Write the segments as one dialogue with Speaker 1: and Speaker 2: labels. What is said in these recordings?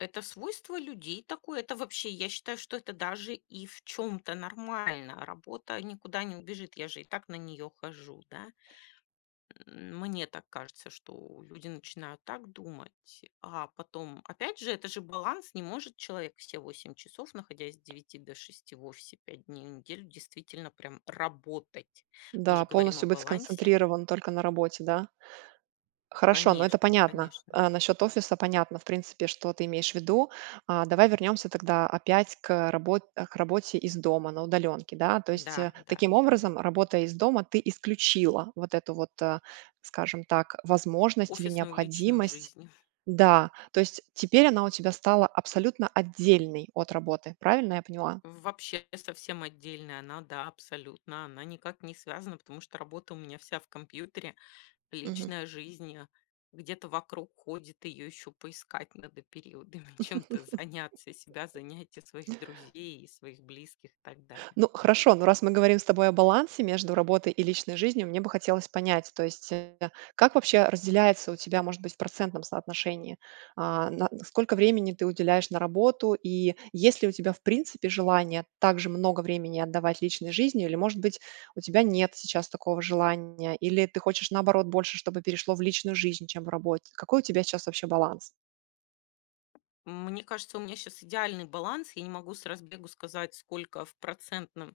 Speaker 1: Это свойство людей такое. Это вообще, я считаю, что это даже и в чём-то нормально. Работа никуда не убежит. Я же и так на нее хожу, да. Мне так кажется, что люди начинают так думать, а потом опять же это же баланс. Не может человек все 8 часов, находясь с 9 до 6 в офисе 5 дней в неделю действительно прям работать. Мы
Speaker 2: Да,
Speaker 1: же говорим о
Speaker 2: полностью быть
Speaker 1: балансе.
Speaker 2: сконцентрирован только на работе, да. Хорошо, но это
Speaker 1: Конечно
Speaker 2: понятно.
Speaker 1: конечно.
Speaker 2: Э, насчёт офиса понятно, в принципе, что ты имеешь в виду. А, давай вернёмся тогда опять к, э, работ к работе из дома на удалёнке. Да, то есть,
Speaker 1: Да,
Speaker 2: э,
Speaker 1: да,
Speaker 2: таким
Speaker 1: да.
Speaker 2: образом, работая из дома, ты исключила вот эту вот, э, скажем так, возможность или
Speaker 1: Офисную личную
Speaker 2: необходимость.
Speaker 1: жизнь.
Speaker 2: Да, то есть теперь она у тебя стала абсолютно отдельной от работы, правильно я поняла?
Speaker 1: Вообще совсем отдельная она, да, абсолютно, она никак не связана, потому что работа у меня вся в компьютере,
Speaker 2: Мгм.
Speaker 1: личная жизнь, а, где-то вокруг ходит, её ещё поискать надо периодами, чем-то заняться, себя, занять, и своих друзей, и своих близких, и так далее.
Speaker 2: Ну, хорошо, но раз мы говорим с тобой о балансе между работой и личной жизнью, мне бы хотелось понять, то есть, э, как вообще разделяется у тебя может быть в процентном соотношении, а на сколько времени ты уделяешь на работу и есть ли у тебя в принципе желание также много времени отдавать личной жизни, или может быть у тебя нет сейчас такого желания? Или ты хочешь наоборот больше, чтобы перешло в личную жизнь, чем в работе? Какой у тебя сейчас вообще баланс?
Speaker 1: Мне кажется, у меня щас идеальный баланс. Я не могу с разбегу сказать, сколько в процентном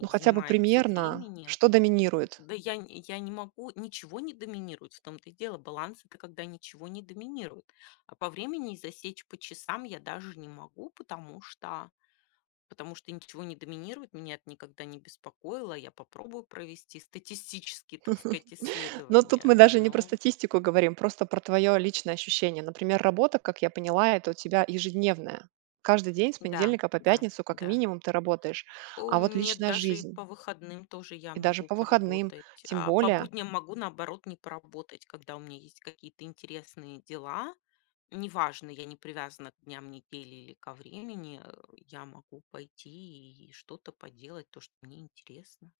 Speaker 2: Ну хотя бы
Speaker 1: занимает всё
Speaker 2: примерно,
Speaker 1: времени.
Speaker 2: что доминирует?
Speaker 1: Да, я нь я не могу, ничего не доминирует. В том то и дело баланс- это когда ничего не доминирует, а по времени засечь, по часам я даже не могу, потому что, потому что ничего не доминирует. Меня это никогда не беспокоило. Я попробую провести статистические, так сказать,
Speaker 2: Ну, тут
Speaker 1: исследования,
Speaker 2: мы даже не про
Speaker 1: но
Speaker 2: статистику говорим, просто про твоё личное ощущение. Например, работа, как я поняла- это у тебя ежедневная, каждый день с
Speaker 1: Да,
Speaker 2: понедельника по
Speaker 1: да,
Speaker 2: пятницу, как
Speaker 1: да.
Speaker 2: минимум ты работаешь.
Speaker 1: О
Speaker 2: А вот
Speaker 1: нет,
Speaker 2: личная
Speaker 1: даже и
Speaker 2: жизнь?
Speaker 1: по выходным тоже я
Speaker 2: И даже
Speaker 1: могу
Speaker 2: по выходным,
Speaker 1: поработать,
Speaker 2: тем
Speaker 1: А по
Speaker 2: более.
Speaker 1: будням могу, наоборот, не поработать, когда у меня есть какие-то интересные дела. Неважно, я не привязана к дням недели или ко времени, э, я могу пойти и что-то поделать то, что мне интересно.